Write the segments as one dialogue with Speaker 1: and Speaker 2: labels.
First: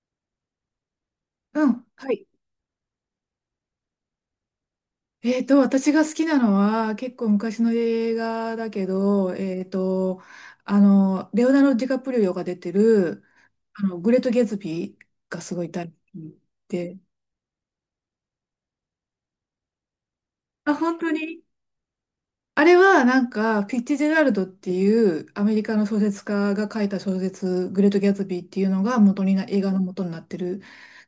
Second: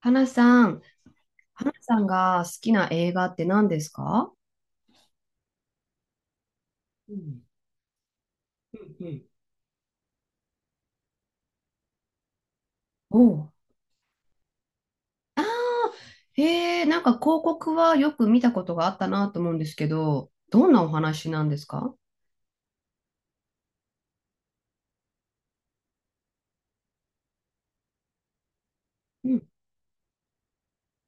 Speaker 1: 花さん、
Speaker 2: う
Speaker 1: 花
Speaker 2: ん。
Speaker 1: さん
Speaker 2: はい。
Speaker 1: が好きな映画って何ですか？
Speaker 2: 私が好きなのは、
Speaker 1: う
Speaker 2: 結構
Speaker 1: ん、
Speaker 2: 昔の映画だけ
Speaker 1: うん、うん。
Speaker 2: ど、レオナルド・ディカプリオが出て
Speaker 1: お
Speaker 2: る、
Speaker 1: う。
Speaker 2: グレート・ゲツビー
Speaker 1: あ
Speaker 2: が
Speaker 1: あ、
Speaker 2: すごい大好き
Speaker 1: へえ、
Speaker 2: で、
Speaker 1: なんか広告はよく見たことがあったなと思うんですけど、どん
Speaker 2: あ、
Speaker 1: なお
Speaker 2: 本当
Speaker 1: 話
Speaker 2: に
Speaker 1: なんですか？
Speaker 2: あれは、なんか、フィッツジェラルドっていうアメリカの小説家が書いた小説、グレート・ギャツビーっていうのが元
Speaker 1: う
Speaker 2: にな、
Speaker 1: ん。
Speaker 2: 映画の元になってる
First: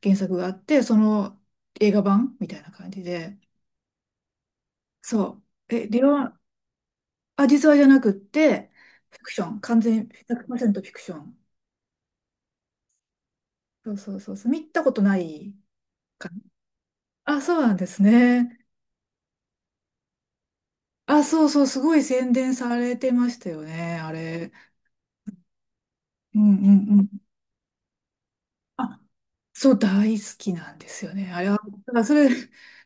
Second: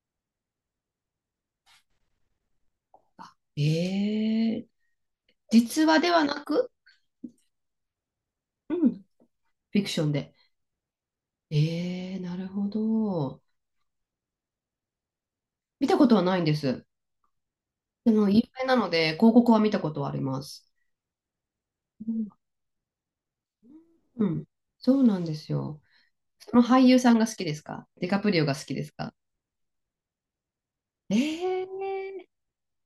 Speaker 2: 原作があって、その映画版みたいな感じで、
Speaker 1: ええ、
Speaker 2: そう。
Speaker 1: 実
Speaker 2: え、
Speaker 1: 話
Speaker 2: レ
Speaker 1: で
Speaker 2: オ、
Speaker 1: はなく、
Speaker 2: あ、実話じゃなくって、
Speaker 1: うん、フ
Speaker 2: フィクション。完
Speaker 1: ィクショ
Speaker 2: 全
Speaker 1: ンで。
Speaker 2: 100%フィクション。
Speaker 1: ええ、なるほど。
Speaker 2: そうそうそうそう。見たことない
Speaker 1: 見たことは
Speaker 2: か
Speaker 1: ないんです。
Speaker 2: な。あ、そうなんです
Speaker 1: でも、有
Speaker 2: ね。
Speaker 1: 名なので、広告は見たことはあります。
Speaker 2: あ、そうそう。すごい
Speaker 1: うん、
Speaker 2: 宣伝されてましたよね。あ
Speaker 1: うん。
Speaker 2: れ。
Speaker 1: そうなんですよ。
Speaker 2: うん
Speaker 1: そ
Speaker 2: う
Speaker 1: の俳優
Speaker 2: んう
Speaker 1: さん
Speaker 2: ん。
Speaker 1: が好きですか？ディカプリオが好きです
Speaker 2: あ、
Speaker 1: か？
Speaker 2: そう、大好きなんですよね。あれは、だからそ
Speaker 1: ええ、
Speaker 2: れ、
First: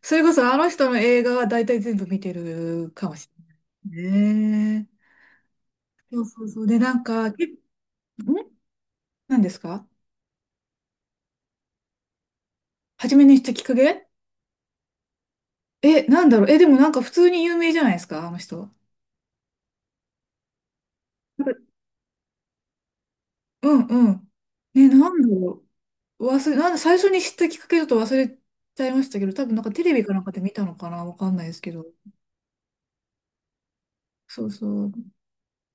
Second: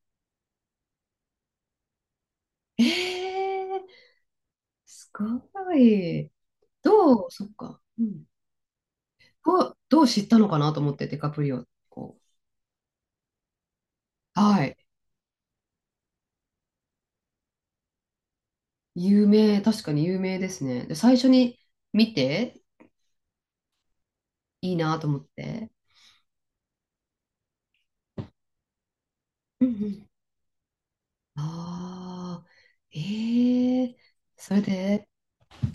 Speaker 2: それこそあの人の映画は大体全部見て
Speaker 1: え
Speaker 2: るかもし
Speaker 1: え。
Speaker 2: れないね。
Speaker 1: すご
Speaker 2: そう
Speaker 1: い。
Speaker 2: そうそう。で、なんか、
Speaker 1: そっ
Speaker 2: ん
Speaker 1: か。うん。
Speaker 2: 何で
Speaker 1: ど
Speaker 2: す
Speaker 1: う、
Speaker 2: か？
Speaker 1: どう知ったのかなと思って、ディカプリオ。こ
Speaker 2: 初めにしたきっかけ？
Speaker 1: う。はい。
Speaker 2: なんだろう。でもなんか普通に有名じゃないですか、あの人。
Speaker 1: 確かに有名ですね。で、最初に見て、
Speaker 2: うんうん。
Speaker 1: いい
Speaker 2: ね、
Speaker 1: なと
Speaker 2: な
Speaker 1: 思
Speaker 2: ん
Speaker 1: っ
Speaker 2: だろ
Speaker 1: て。
Speaker 2: う。なんで最初に知ったきっかけだと忘れちゃいましたけど、多分な
Speaker 1: う
Speaker 2: ん
Speaker 1: んう
Speaker 2: かテレビ
Speaker 1: ん。
Speaker 2: かなんかで見たのかな、わかんないですけど。
Speaker 1: ああ、ええ。
Speaker 2: そう
Speaker 1: それ
Speaker 2: そう。
Speaker 1: で、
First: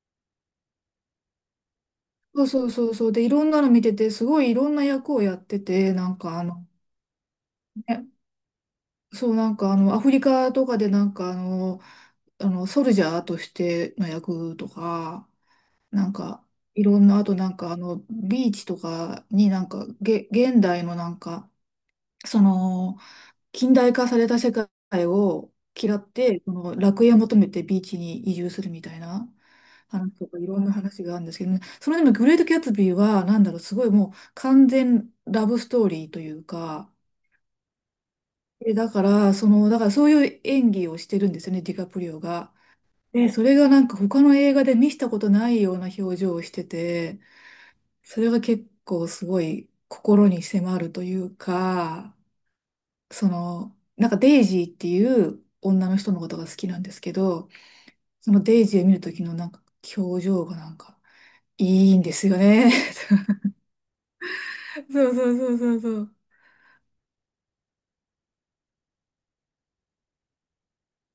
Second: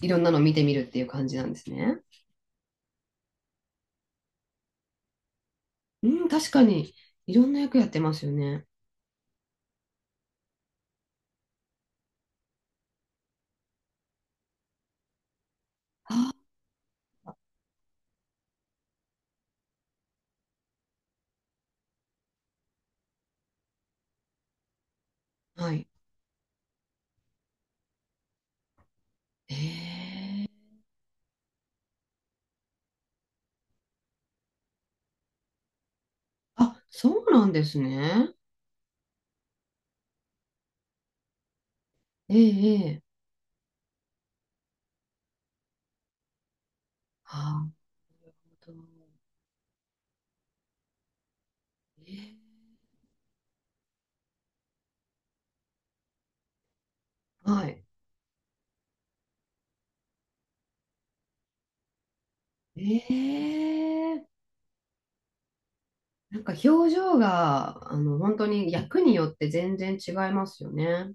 Speaker 1: いろんなの見てみるっていう感じなんですね。
Speaker 2: そうそうそうそう。で、いろんなの見てて、すごいいろんな役をやってて、
Speaker 1: う
Speaker 2: なん
Speaker 1: ん、
Speaker 2: かあ
Speaker 1: 確か
Speaker 2: の、
Speaker 1: に、いろんな役やって
Speaker 2: ね、
Speaker 1: ますよね。
Speaker 2: そう、なんかあの、アフリカとかでなんかあの、ソルジャーとしての役とか、なん
Speaker 1: あ
Speaker 2: か、いろんな、あとなんかあの、ビーチとかになんか、現代のなんか、その、近代化された世界を
Speaker 1: ー、はい。
Speaker 2: 嫌って、その楽園を求めてビーチに移住するみたいな話とかい
Speaker 1: ええ。
Speaker 2: ろんな話があるんですけどね、それでもグレート・キャツビーはなんだろう、すごいもう完全ラブストーリーという
Speaker 1: あ、
Speaker 2: か、
Speaker 1: そうなんですね。
Speaker 2: で、だからそういう演技をしてるんですよね、ディカプリオ
Speaker 1: え
Speaker 2: が。
Speaker 1: え、ええ。
Speaker 2: で、それがなんか他の映画で見したことないような表情をしてて、
Speaker 1: ああ、
Speaker 2: そ
Speaker 1: な
Speaker 2: れ
Speaker 1: る
Speaker 2: が結
Speaker 1: ほど。
Speaker 2: 構すごい心に迫るという
Speaker 1: え
Speaker 2: か、
Speaker 1: ー、
Speaker 2: その、なんかデイジーっていう女の人のことが好きなんですけど、
Speaker 1: はい。
Speaker 2: そのデイジーを見るときのなんか表情がなんかいいんですよね。
Speaker 1: ええ。
Speaker 2: そうそうそうそうそう。
Speaker 1: なんか表情が、本当に役によって全然違いますよね。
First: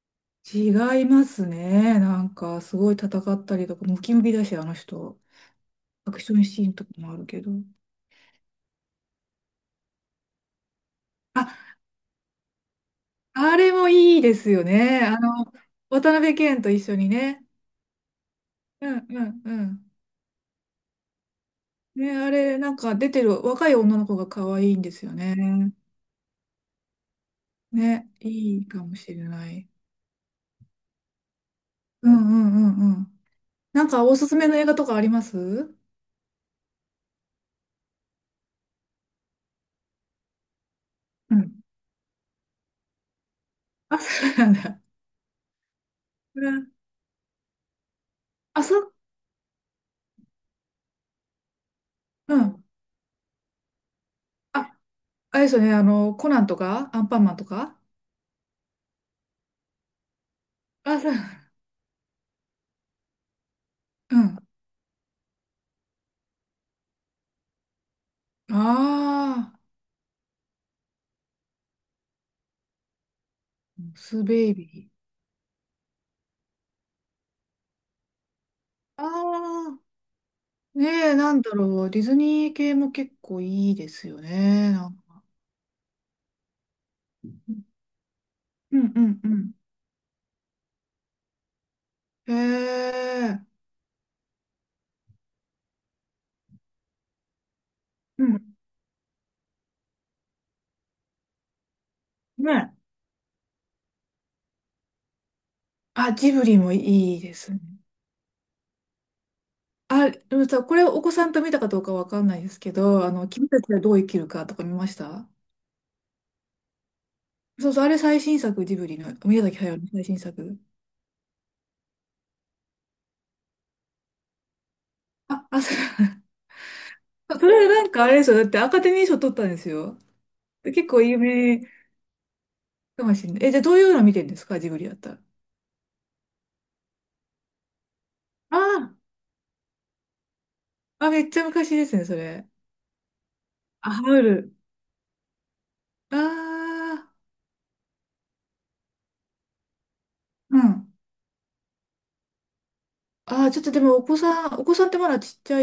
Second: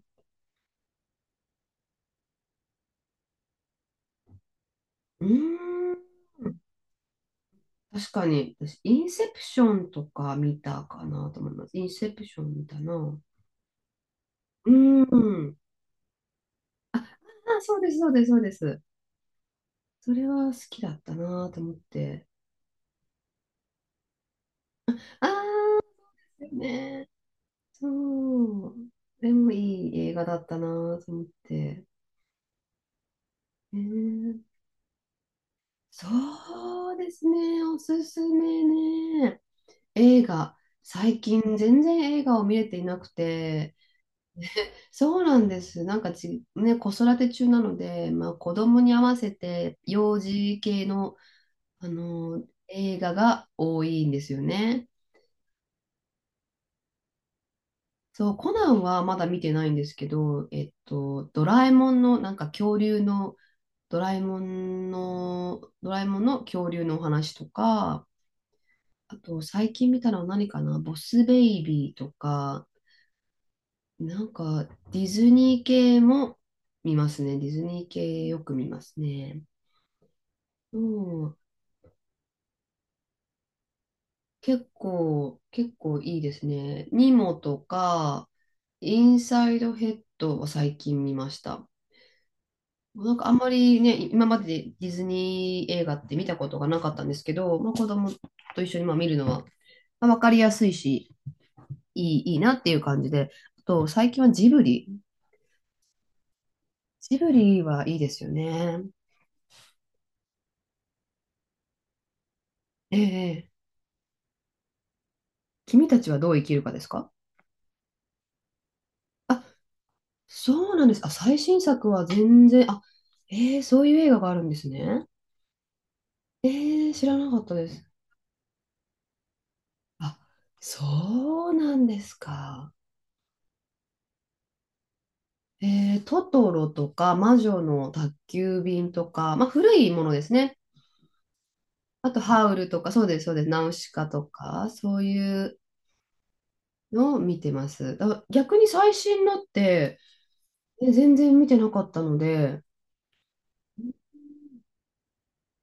Speaker 2: 違いますね。なんかすごい戦ったりとか、ムキムキだし、あの人。
Speaker 1: うーん。
Speaker 2: アクションシーンとかもあるけど。
Speaker 1: 確かに、私、インセプションとか見たかなと思い
Speaker 2: あ、
Speaker 1: ます。インセプション見たな。う
Speaker 2: あれもいいですよ
Speaker 1: ー
Speaker 2: ね。
Speaker 1: ん。
Speaker 2: 渡辺謙と一緒にね。
Speaker 1: あ、そうです、そうです、そうです。
Speaker 2: うんうんうん。
Speaker 1: それは好きだったなと思っ
Speaker 2: ね、
Speaker 1: て。
Speaker 2: あれ、なんか出てる若い女の子が可愛いんですよ
Speaker 1: あ
Speaker 2: ね。
Speaker 1: あ、ね。
Speaker 2: ね、いい
Speaker 1: そう。
Speaker 2: かもしれ
Speaker 1: で
Speaker 2: な
Speaker 1: も
Speaker 2: い。
Speaker 1: いい映画だったなと思って。
Speaker 2: うんうんうんうん。なんかおすす
Speaker 1: ええ。
Speaker 2: めの映画とかありますう
Speaker 1: そうですね、おすすめね。映画、最近
Speaker 2: ん。
Speaker 1: 全然映画を見れていなくて、
Speaker 2: あ、そうなんだ。
Speaker 1: そうなんです。なんかち、
Speaker 2: うん
Speaker 1: ね、子育て中なので、まあ、子
Speaker 2: あ、そ
Speaker 1: 供に
Speaker 2: う、
Speaker 1: 合わせて幼児系の、あ
Speaker 2: う
Speaker 1: の
Speaker 2: ん。
Speaker 1: 映画が多いんですよ
Speaker 2: あ、
Speaker 1: ね。
Speaker 2: あれですよね、コナンとか、アンパンマンとか。
Speaker 1: そう、コナンはまだ見てないんですけど、
Speaker 2: あ、そう、
Speaker 1: ドラえもんの、なんか恐竜の、ドラ
Speaker 2: う
Speaker 1: え
Speaker 2: ん。
Speaker 1: もんの、ドラえもんの恐竜のお話とか、あと、
Speaker 2: ああ、
Speaker 1: 最近見たのは何かな？ボスベイビーとか、な
Speaker 2: ス
Speaker 1: ん
Speaker 2: ベイ
Speaker 1: か、
Speaker 2: ビー。
Speaker 1: ディズニー系も見ますね。ディズニー系よく見ます
Speaker 2: あ
Speaker 1: ね。
Speaker 2: あ、
Speaker 1: う
Speaker 2: ねえ、な
Speaker 1: ん。
Speaker 2: んだろう、ディズニー系も結構いいですよ
Speaker 1: 結
Speaker 2: ね。なんか
Speaker 1: 構、結構いいですね。ニモとか、
Speaker 2: うん
Speaker 1: イ
Speaker 2: う
Speaker 1: ン
Speaker 2: んう
Speaker 1: サ
Speaker 2: ん。
Speaker 1: イドヘッドを最近見ました。
Speaker 2: へ
Speaker 1: なんかあん
Speaker 2: え、
Speaker 1: まりね、今までディズニー映画って見たことがなかったんですけど、まあ、子供
Speaker 2: うん。
Speaker 1: と一緒にまあ見るのは、まあ、分かりやすいし、いいなってい
Speaker 2: ね。
Speaker 1: う感じで、あと最近はジブリ。
Speaker 2: あ、ジブリもい
Speaker 1: ジ
Speaker 2: い
Speaker 1: ブ
Speaker 2: ですね。
Speaker 1: リはいいですよね。
Speaker 2: あ、でもさ、これお子さんと見たかどうかわかんないですけ
Speaker 1: え
Speaker 2: ど、君
Speaker 1: え、ええ。
Speaker 2: たちはどう生きるかとか見ました？
Speaker 1: 君たちはどう生きるかですか？
Speaker 2: そうそう、あれ最新作、ジブリの、宮
Speaker 1: あ、
Speaker 2: 崎駿の最新作。
Speaker 1: そうなんです。あ、最新作は全然、あ、ええ、そういう映画があるんですね。
Speaker 2: あ、あ、それ、
Speaker 1: ええ、知らな かっ
Speaker 2: そ
Speaker 1: たで
Speaker 2: れな
Speaker 1: す。
Speaker 2: んかあれですよ。だってアカデミー賞取ったんですよ。
Speaker 1: あ、
Speaker 2: で結構有
Speaker 1: そう
Speaker 2: 名
Speaker 1: なんですか。
Speaker 2: かもしれない。じゃあどういうの見てるんですか？ジブリだったら。
Speaker 1: ええ、トトロとか、魔女の宅急便
Speaker 2: あ
Speaker 1: とか、まあ、古いものですね。
Speaker 2: あ、あ、めっちゃ昔ですね、
Speaker 1: あ
Speaker 2: そ
Speaker 1: と、ハ
Speaker 2: れ。
Speaker 1: ウルとか、そうです、そうです。ナウシ
Speaker 2: あ、ハ
Speaker 1: カと
Speaker 2: ウル。
Speaker 1: か、そういう
Speaker 2: あ
Speaker 1: の
Speaker 2: あ、
Speaker 1: を見てます。だから逆に最新のって、
Speaker 2: うん。
Speaker 1: 全然見てなかったので、
Speaker 2: ああ、ちょっとでもお子さんってまだちっちゃ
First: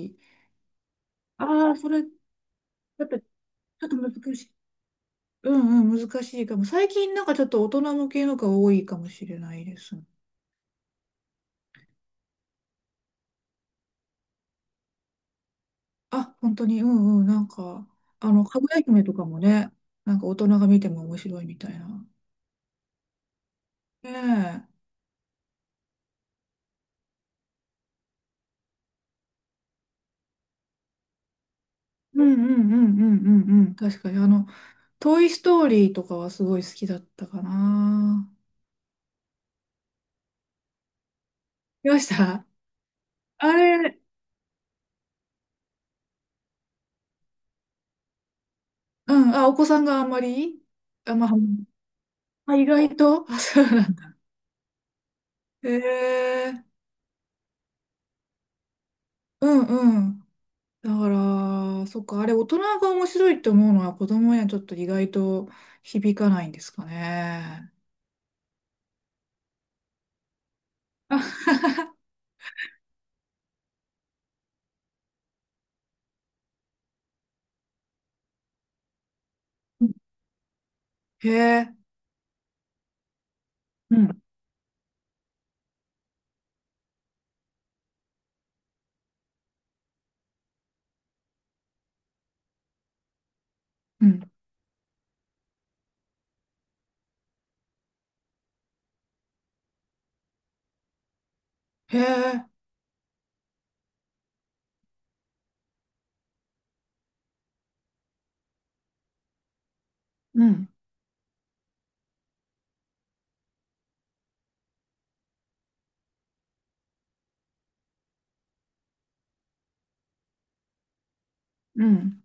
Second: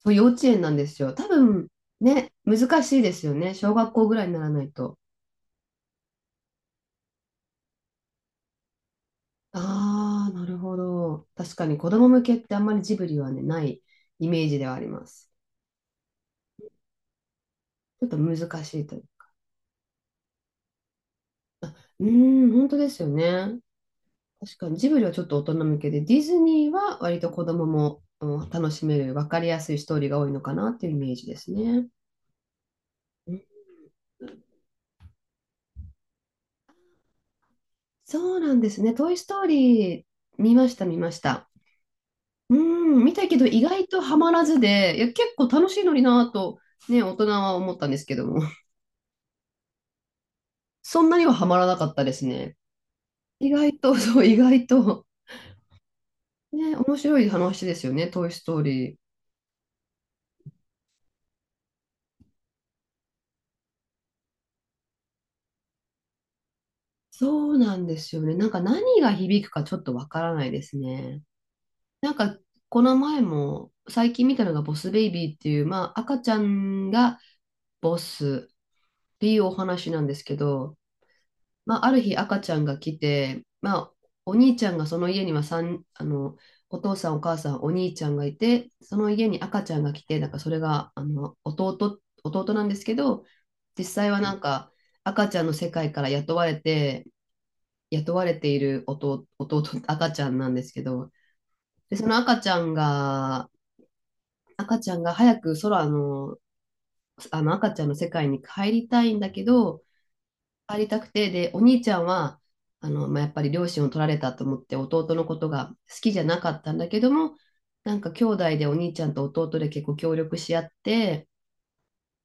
Speaker 1: そう、幼稚園なんですよ。多分、
Speaker 2: ああ、それ、
Speaker 1: ね、難しい
Speaker 2: やっ
Speaker 1: で
Speaker 2: ぱち
Speaker 1: すよね。小
Speaker 2: ょっ
Speaker 1: 学
Speaker 2: と
Speaker 1: 校
Speaker 2: 難
Speaker 1: ぐらいにな
Speaker 2: し
Speaker 1: ら
Speaker 2: い。
Speaker 1: ないと。
Speaker 2: うんうん、難しいかも。最近なんかちょっと大人向けのが多いかもしれないです。
Speaker 1: ああ、なるほど。確かに子供向けってあんまりジブリはね、ないイメージではあります。
Speaker 2: あ、本当に、うんうん、なんか、
Speaker 1: ちょっと
Speaker 2: あ
Speaker 1: 難
Speaker 2: の、かぐ
Speaker 1: し
Speaker 2: や
Speaker 1: いとい
Speaker 2: 姫
Speaker 1: う。
Speaker 2: とかもね、なんか大人が見ても面白いみたい
Speaker 1: う
Speaker 2: な。
Speaker 1: ーん、本当ですよね。
Speaker 2: ね
Speaker 1: 確か
Speaker 2: え。
Speaker 1: にジブリはちょっと大人向けで、ディズニーは割と子供も、うん、楽しめる、分かりやすいストーリーが多いのかなっていうイメージですね。
Speaker 2: うんうんうんうん
Speaker 1: うん。
Speaker 2: うんうん。確かに、あの、トイ・ストーリーとかはすごい好きだったか
Speaker 1: そ
Speaker 2: な。
Speaker 1: うなんですね。トイ・ストーリー見ました、見ました。
Speaker 2: 見ました？
Speaker 1: うん、見たけど
Speaker 2: あ
Speaker 1: 意外
Speaker 2: れ、
Speaker 1: とハマらずで、いや、結構楽しいのになぁと、ね、大人は思ったんですけども、
Speaker 2: うん、あ、お子さんがあんまり。
Speaker 1: そん
Speaker 2: あ、
Speaker 1: なに
Speaker 2: まあ、
Speaker 1: はハマらなかったですね。
Speaker 2: あ、意外と、あ、
Speaker 1: 意
Speaker 2: そう
Speaker 1: 外
Speaker 2: な
Speaker 1: と、
Speaker 2: ん だ。
Speaker 1: そう、意外と、
Speaker 2: えー
Speaker 1: ね、面白い話ですよね、トイ・ストーリー。
Speaker 2: うんうん。だから、そっか、あれ大人が面白いって思うのは子供にはちょっと意外と響かないんですか
Speaker 1: そう
Speaker 2: ね。
Speaker 1: なんですよね。なんか何が響くかちょっとわからないですね。
Speaker 2: あ
Speaker 1: なんか、この前も、最近見たのがボス・ベイビーっていう、まあ、赤ちゃんがボスっていうお話なんですけど、
Speaker 2: へえ、
Speaker 1: まあ、ある日赤ちゃんが来て、まあ、
Speaker 2: うん、
Speaker 1: お兄ちゃんがその家にはさんあの、お父さん、お母さん、お兄ちゃんがいて、その家に赤ちゃんが来て、なんかそれがあの弟なんですけど、実
Speaker 2: う
Speaker 1: 際は
Speaker 2: ん、
Speaker 1: なんか赤ちゃんの世界から雇われて、雇われている赤ちゃんなんですけど、で、
Speaker 2: へ
Speaker 1: その赤
Speaker 2: え、
Speaker 1: ちゃんが、早く空の、あの赤ちゃんの世界に帰りたいんだけど、
Speaker 2: うん、
Speaker 1: 帰りたくて、で、お兄ちゃんは、まあ、やっぱり両親を取られたと思って弟のことが好きじゃなかったんだけども、なんか兄弟でお兄ちゃんと弟で結構協力し合って
Speaker 2: うん。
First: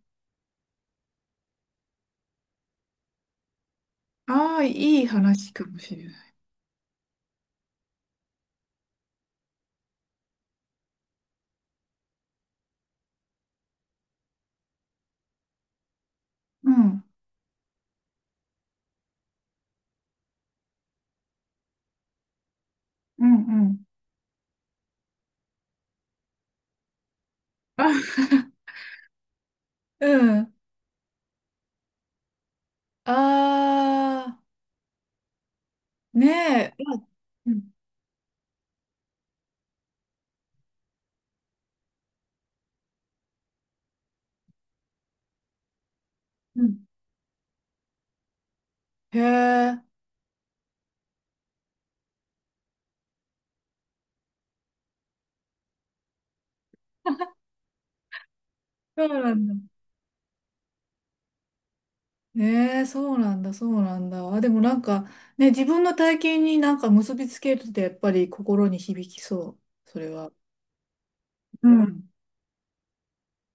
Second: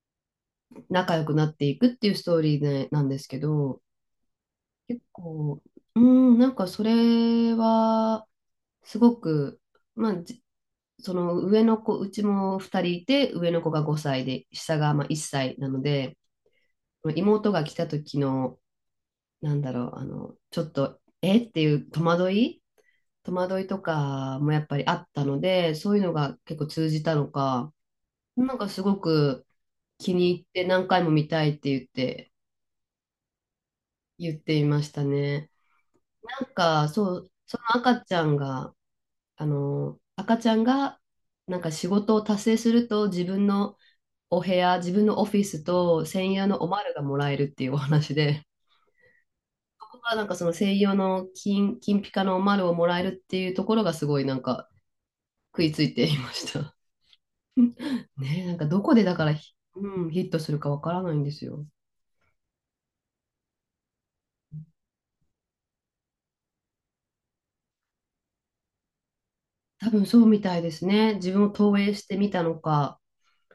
Speaker 1: 仲良くなっていくっていうストーリーでなんですけど、
Speaker 2: ああ、
Speaker 1: 結
Speaker 2: いい話
Speaker 1: 構、
Speaker 2: かもし
Speaker 1: う
Speaker 2: れない。
Speaker 1: ん、なんかそれは、すごく、まあ、その上の子、うちも2人いて、上の子が5歳で、下がまあ1歳なので、
Speaker 2: うん、
Speaker 1: 妹が来た時のなんだろう、あの、ちょっと、えっていう戸惑い
Speaker 2: う
Speaker 1: 戸
Speaker 2: ん、う
Speaker 1: 惑いと
Speaker 2: ん。
Speaker 1: かもやっぱりあったので、そういうのが結構通じたのか、な
Speaker 2: あ、
Speaker 1: んかすごく
Speaker 2: う
Speaker 1: 気に入っ
Speaker 2: ん。
Speaker 1: て何回も見たいって言って、
Speaker 2: あ
Speaker 1: 言っ
Speaker 2: あ、
Speaker 1: ていましたね。なん
Speaker 2: ねえ。
Speaker 1: か、
Speaker 2: あ
Speaker 1: そう、
Speaker 2: う
Speaker 1: そ
Speaker 2: ん、
Speaker 1: の赤ちゃんが、あの、赤ちゃんが、なんか仕事を達成すると自分のお部屋、自分のオフィスと専用の
Speaker 2: う
Speaker 1: お
Speaker 2: ん。
Speaker 1: まるがもらえるっていうお話で、
Speaker 2: へえ、
Speaker 1: はなんかその西洋の金ピカの丸をもらえるっていうところがすごいなんか食いついていました。ねえ、なんかどこで
Speaker 2: そう
Speaker 1: だから
Speaker 2: なんだ。
Speaker 1: うん、ヒットするかわからないんですよ。
Speaker 2: ええそうなんだ、そうなんだ。あ、でもなんか、ね、自分の体験になんか結びつけるってやっぱり心に響きそう。
Speaker 1: 多
Speaker 2: そ
Speaker 1: 分
Speaker 2: れ
Speaker 1: そう
Speaker 2: は。
Speaker 1: みたいですね。自分を
Speaker 2: う
Speaker 1: 投影し
Speaker 2: ん。
Speaker 1: てみたのか。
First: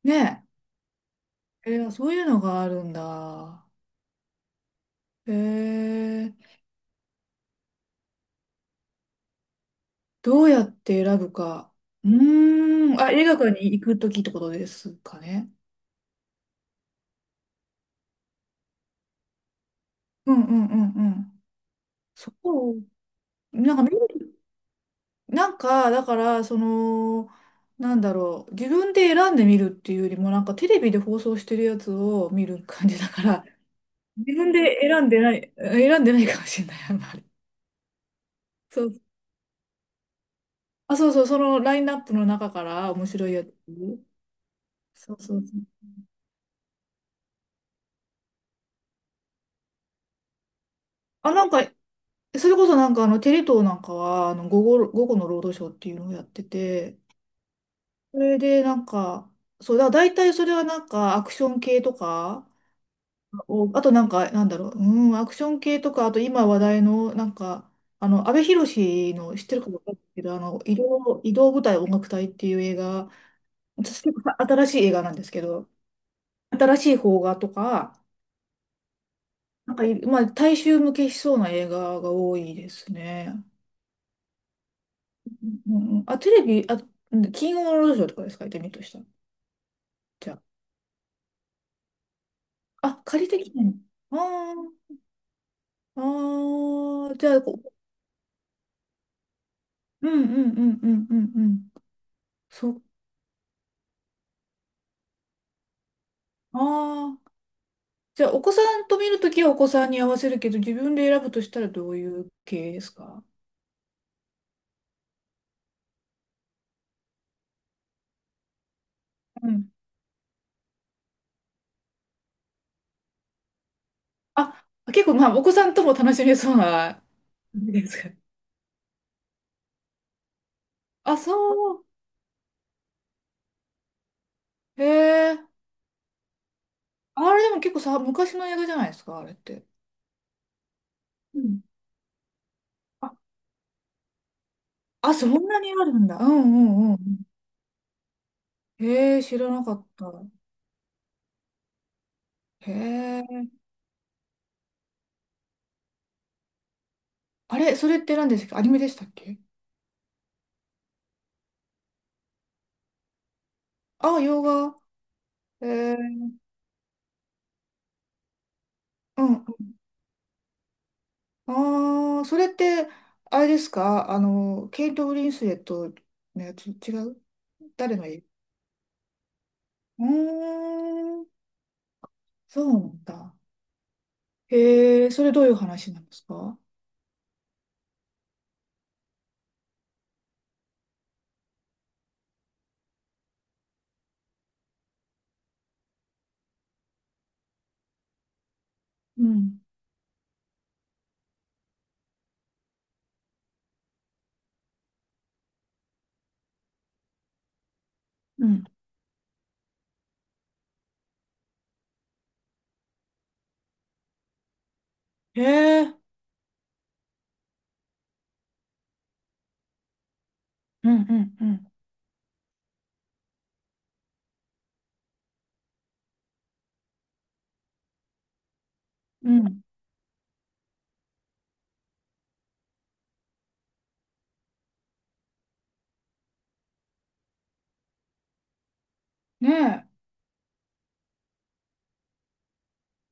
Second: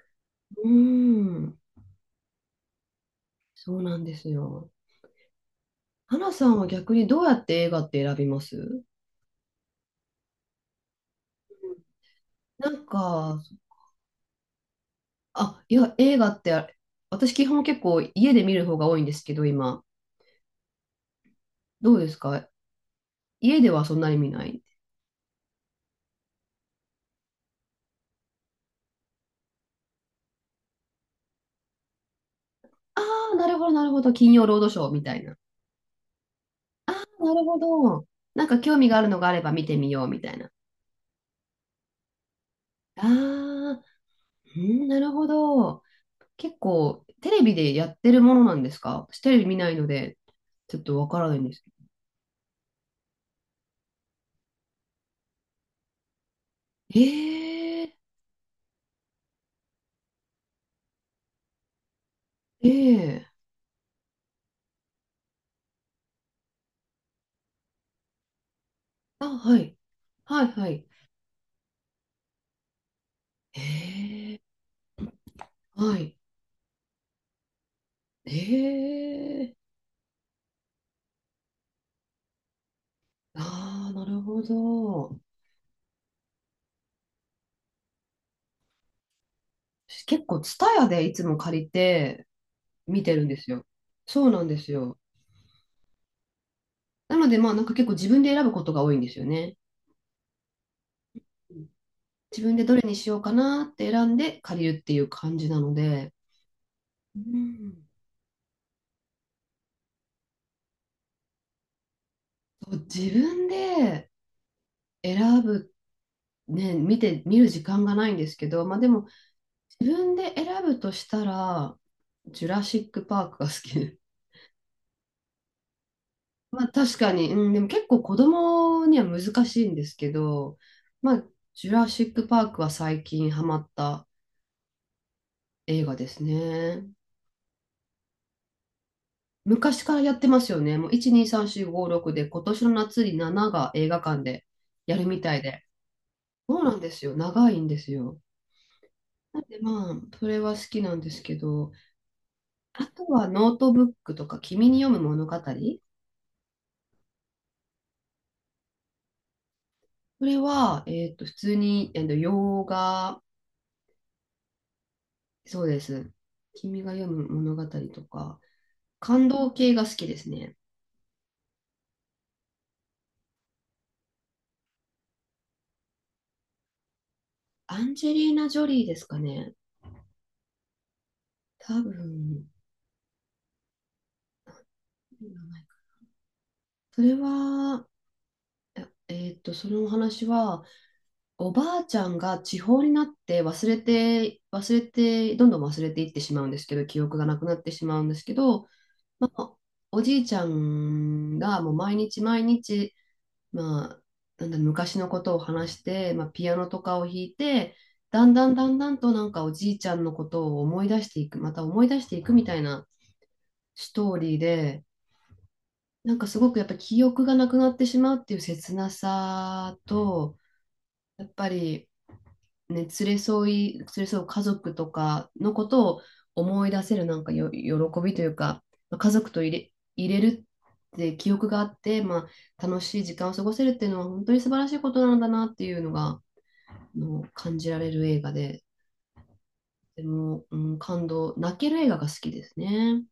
Speaker 2: ね
Speaker 1: うーん、
Speaker 2: え、そういうのがあるんだ。
Speaker 1: そうなんですよ。
Speaker 2: え
Speaker 1: 花さ
Speaker 2: え
Speaker 1: んは逆にどうやって映画って選びます？
Speaker 2: どうやって選ぶか。う
Speaker 1: なん
Speaker 2: ーん、あ、映画
Speaker 1: か、
Speaker 2: 館に行くときってことですかね。
Speaker 1: あ、いや、映画って、私基本結構家で見る方が多いんですけど、今。
Speaker 2: うんうんうんうん。
Speaker 1: どうです
Speaker 2: そ
Speaker 1: か？
Speaker 2: う。
Speaker 1: 家で
Speaker 2: なんか
Speaker 1: は
Speaker 2: 見
Speaker 1: そんなに見
Speaker 2: る、
Speaker 1: ない？
Speaker 2: なんか、だから、その、なんだろう、自分で選んでみるっていうよりも、なんかテレビで放送してるやつを見る感じ
Speaker 1: あ
Speaker 2: だか
Speaker 1: あ、
Speaker 2: ら、
Speaker 1: なるほど、なるほど。金
Speaker 2: 自
Speaker 1: 曜
Speaker 2: 分
Speaker 1: ロードシ
Speaker 2: で
Speaker 1: ョーみ
Speaker 2: 選ん
Speaker 1: た
Speaker 2: で
Speaker 1: い
Speaker 2: な
Speaker 1: な。
Speaker 2: い、選んでないかもしれない、あ
Speaker 1: な
Speaker 2: ん
Speaker 1: る
Speaker 2: まり。
Speaker 1: ほど。なんか興
Speaker 2: そ
Speaker 1: 味が
Speaker 2: う。
Speaker 1: あるのがあれば見てみようみたいな。
Speaker 2: あ、そうそう、そのラインナップの中から
Speaker 1: あ
Speaker 2: 面白いやつ。
Speaker 1: あ、うん、なる
Speaker 2: そう
Speaker 1: ほ
Speaker 2: そうそ
Speaker 1: ど。
Speaker 2: う。
Speaker 1: 結構テレビでやってるものなんですか？私テレビ見ないので、ちょっとわから
Speaker 2: あ、
Speaker 1: ないん
Speaker 2: なん
Speaker 1: で
Speaker 2: か、
Speaker 1: すけど。
Speaker 2: それこそなんかあの、テレ東なんかは、あの、午後の労働省っていうのをやってて、
Speaker 1: ええ、
Speaker 2: それでなんか、そう、だから大体それはなんかアクション系とか、
Speaker 1: ええ。
Speaker 2: おあとなんか、なんだろう、うん、アクション系とか、あと今話題の、なんか、あの、阿部寛
Speaker 1: あ、
Speaker 2: の、知っ
Speaker 1: は
Speaker 2: てるか
Speaker 1: い。
Speaker 2: 分かんないけど、あ
Speaker 1: はい、
Speaker 2: の、
Speaker 1: はい。
Speaker 2: 移動舞台音楽隊っていう映画、私結構
Speaker 1: ええ、
Speaker 2: 新しい映画なんですけど、
Speaker 1: はい。
Speaker 2: 新しい邦画とか、
Speaker 1: ええ。
Speaker 2: なんかい、まあ、大衆向けしそうな映画が多いですね。
Speaker 1: ああ、なるほど。
Speaker 2: うんうん、あ、テレビ、あ、うん金曜ロードショーとかですか、行ってみるとしたら。
Speaker 1: 私結
Speaker 2: じ
Speaker 1: 構、
Speaker 2: ゃ
Speaker 1: ツタヤでいつも借りて
Speaker 2: あ、あ、
Speaker 1: 見て
Speaker 2: 借
Speaker 1: るん
Speaker 2: り
Speaker 1: で
Speaker 2: てき
Speaker 1: す
Speaker 2: て
Speaker 1: よ。
Speaker 2: ん
Speaker 1: そうなん
Speaker 2: あ
Speaker 1: ですよ。
Speaker 2: あー、あー
Speaker 1: な
Speaker 2: じ
Speaker 1: の
Speaker 2: ゃ
Speaker 1: で、
Speaker 2: あ、
Speaker 1: まあ、な
Speaker 2: こ
Speaker 1: んか結構自分で選ぶことが多いんですよね。
Speaker 2: うんうんうんうんうんう
Speaker 1: うん。
Speaker 2: ん。
Speaker 1: 自分で
Speaker 2: そ
Speaker 1: ど
Speaker 2: っ
Speaker 1: れにしようかなって選んで借りるっていう感じなので、
Speaker 2: あ
Speaker 1: う
Speaker 2: あー、
Speaker 1: ん。
Speaker 2: じゃあ、お子さんと見るときはお子さんに合わせるけど、自分で選ぶとしたらどういう
Speaker 1: そ
Speaker 2: 系
Speaker 1: う
Speaker 2: です
Speaker 1: 自
Speaker 2: か？
Speaker 1: 分で選ぶ、ね、見る時間がないんですけど、まあでも、
Speaker 2: うん。
Speaker 1: 自分で選ぶとしたら、ジュラシック・パークが好きで。
Speaker 2: あ、結構、まあ、お子さんとも楽しめ そう
Speaker 1: まあ確
Speaker 2: な、
Speaker 1: かに、うん、でも結
Speaker 2: です
Speaker 1: 構
Speaker 2: か。
Speaker 1: 子供には難しいんですけど、ま
Speaker 2: あ、
Speaker 1: あ、ジュ
Speaker 2: そ
Speaker 1: ラシック・パークは最近ハマった
Speaker 2: う。へえ。
Speaker 1: 映画ですね。
Speaker 2: あれでも結構さ、昔の映画じゃないですか、あれって。
Speaker 1: 昔からやってますよね。もう1、2、
Speaker 2: う
Speaker 1: 3、
Speaker 2: ん。
Speaker 1: 4、5、6で、今年の夏
Speaker 2: あ、
Speaker 1: に7が映画館でやる
Speaker 2: あ、
Speaker 1: み
Speaker 2: そ
Speaker 1: たい
Speaker 2: んな
Speaker 1: で。
Speaker 2: にあるんだ。うん
Speaker 1: そうなん
Speaker 2: う
Speaker 1: で
Speaker 2: んう
Speaker 1: すよ。
Speaker 2: ん。
Speaker 1: 長いんですよ。
Speaker 2: へえ、知
Speaker 1: なん
Speaker 2: ら
Speaker 1: で
Speaker 2: なかっ
Speaker 1: まあ、
Speaker 2: た。
Speaker 1: それは好きなんですけど、
Speaker 2: へ
Speaker 1: あとは
Speaker 2: え。
Speaker 1: ノートブックとか、君に読む物語。
Speaker 2: あれ、それって何でしたっけ？アニメでしたっけ？
Speaker 1: それは、普通に、洋画、
Speaker 2: あ、洋画。
Speaker 1: そ
Speaker 2: へ
Speaker 1: うです。
Speaker 2: え。
Speaker 1: 君が読む物語とか、
Speaker 2: う
Speaker 1: 感
Speaker 2: ん。
Speaker 1: 動系が好きですね。
Speaker 2: ああ、それって、あれですか？あの、ケイト・ブリンスレットのやつ、違う？
Speaker 1: アン
Speaker 2: 誰の
Speaker 1: ジェ
Speaker 2: 絵？
Speaker 1: リーナ・ジョリーですかね。
Speaker 2: うーん、
Speaker 1: 多分、
Speaker 2: そうなんだ。へえ、それどういう話なんですか？
Speaker 1: それは、そのお話は、おばあちゃんが地方になって忘れて、忘れて、どんどん忘れていってしまうんですけど、記憶がなくなってしまうんですけど、
Speaker 2: う
Speaker 1: まあ、
Speaker 2: ん。
Speaker 1: おじいちゃんがもう毎日毎日、まあ、なんだ昔のことを話して、まあ、ピアノとかを弾いて、だん
Speaker 2: う
Speaker 1: だん
Speaker 2: ん。
Speaker 1: だんだんとなんかおじいちゃんのことを思い出していく、また思い出していくみたいなストーリーで、
Speaker 2: へえ。
Speaker 1: なんかすごくやっぱり記憶がなくなってしまうっていう切なさと、
Speaker 2: うんう
Speaker 1: やっ
Speaker 2: んう
Speaker 1: ぱ
Speaker 2: ん。
Speaker 1: り、ね、連れ添う家族とかのことを思い出せるなんか喜びというか、家
Speaker 2: う
Speaker 1: 族と入
Speaker 2: ん。
Speaker 1: れ、入れるって記憶があって、まあ、楽しい時間を過ごせるっていうのは本当に素晴らしいことなんだなっていうのが、の感じられる映画で、
Speaker 2: ね
Speaker 1: でも、うん、感動、泣ける映画が好きですね。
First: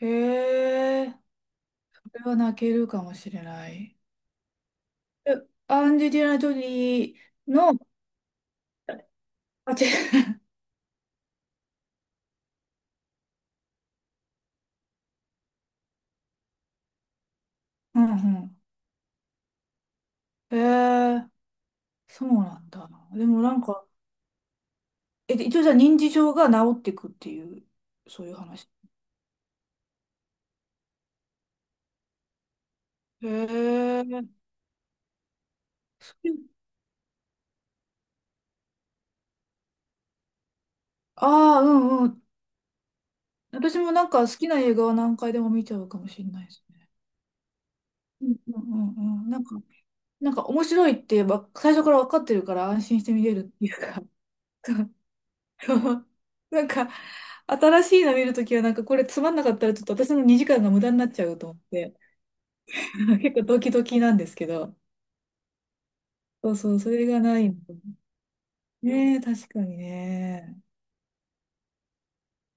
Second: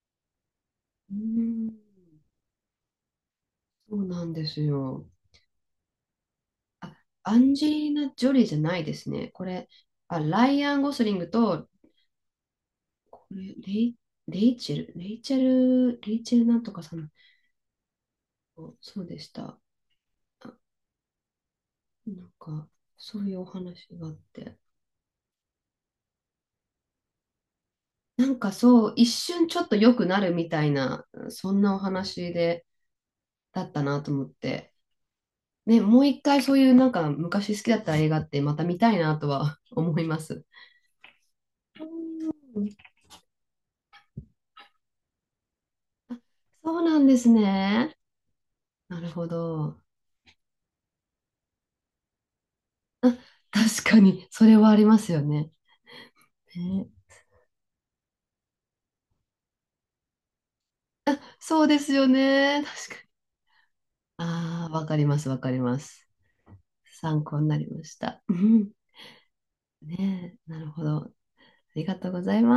Speaker 2: え。へえ。
Speaker 1: うん、
Speaker 2: これは泣けるかもしれな
Speaker 1: そ
Speaker 2: い。
Speaker 1: うなんですよ。
Speaker 2: え、アンジェリーナ・ジョ
Speaker 1: あ、
Speaker 2: リー
Speaker 1: アンジェ
Speaker 2: の、
Speaker 1: リーナ・ジョリーじゃないですね。これ、
Speaker 2: あ、違
Speaker 1: あ、
Speaker 2: う。
Speaker 1: ライアン・ゴスリングと、これ、レイチェル、レイチェル、レイチェルなんとかさん、
Speaker 2: うんう
Speaker 1: そうでした。
Speaker 2: ん。へえ、
Speaker 1: な
Speaker 2: そう
Speaker 1: ん
Speaker 2: な
Speaker 1: か、
Speaker 2: んだ。
Speaker 1: そ
Speaker 2: で
Speaker 1: ういう
Speaker 2: も
Speaker 1: お
Speaker 2: なんか、
Speaker 1: 話があって。
Speaker 2: 一応じゃあ認知症が治っていくっていう、そ
Speaker 1: な
Speaker 2: ういう
Speaker 1: んか
Speaker 2: 話。
Speaker 1: そう、一瞬ちょっと良くなるみたいな、そんなお話で、
Speaker 2: へ
Speaker 1: だったなと思
Speaker 2: え。
Speaker 1: って。ね、もう一回そういうなんか昔好きだった映画ってまた見たいなとは思います。
Speaker 2: ああ、うんうん。私もなんか好きな映画は何回でも見ちゃうかもしれないです
Speaker 1: そう
Speaker 2: ね。
Speaker 1: なんですね。
Speaker 2: うんうん
Speaker 1: な
Speaker 2: う
Speaker 1: る
Speaker 2: ん
Speaker 1: ほ
Speaker 2: うん。なんか、
Speaker 1: ど。
Speaker 2: なんか面白いってば、最初から分かってるから安心して見れるっていう
Speaker 1: 確か
Speaker 2: か。
Speaker 1: に、それはありますよね。
Speaker 2: なん
Speaker 1: ね。
Speaker 2: か、新しいの見るときは、なんかこれつまんなかったら、ちょっと私の2時間が無駄になっ
Speaker 1: あ、
Speaker 2: ちゃうと思
Speaker 1: そ
Speaker 2: っ
Speaker 1: うです
Speaker 2: て、
Speaker 1: よね。確かに。
Speaker 2: 結構ドキドキなんですけ
Speaker 1: ああ、
Speaker 2: ど、
Speaker 1: わかります、わかります。
Speaker 2: そうそう、それが
Speaker 1: 参
Speaker 2: な
Speaker 1: 考に
Speaker 2: い
Speaker 1: な
Speaker 2: の。
Speaker 1: りました。
Speaker 2: ねえ、確かに
Speaker 1: ねえ、な
Speaker 2: ね。
Speaker 1: るほど。ありがとうございます。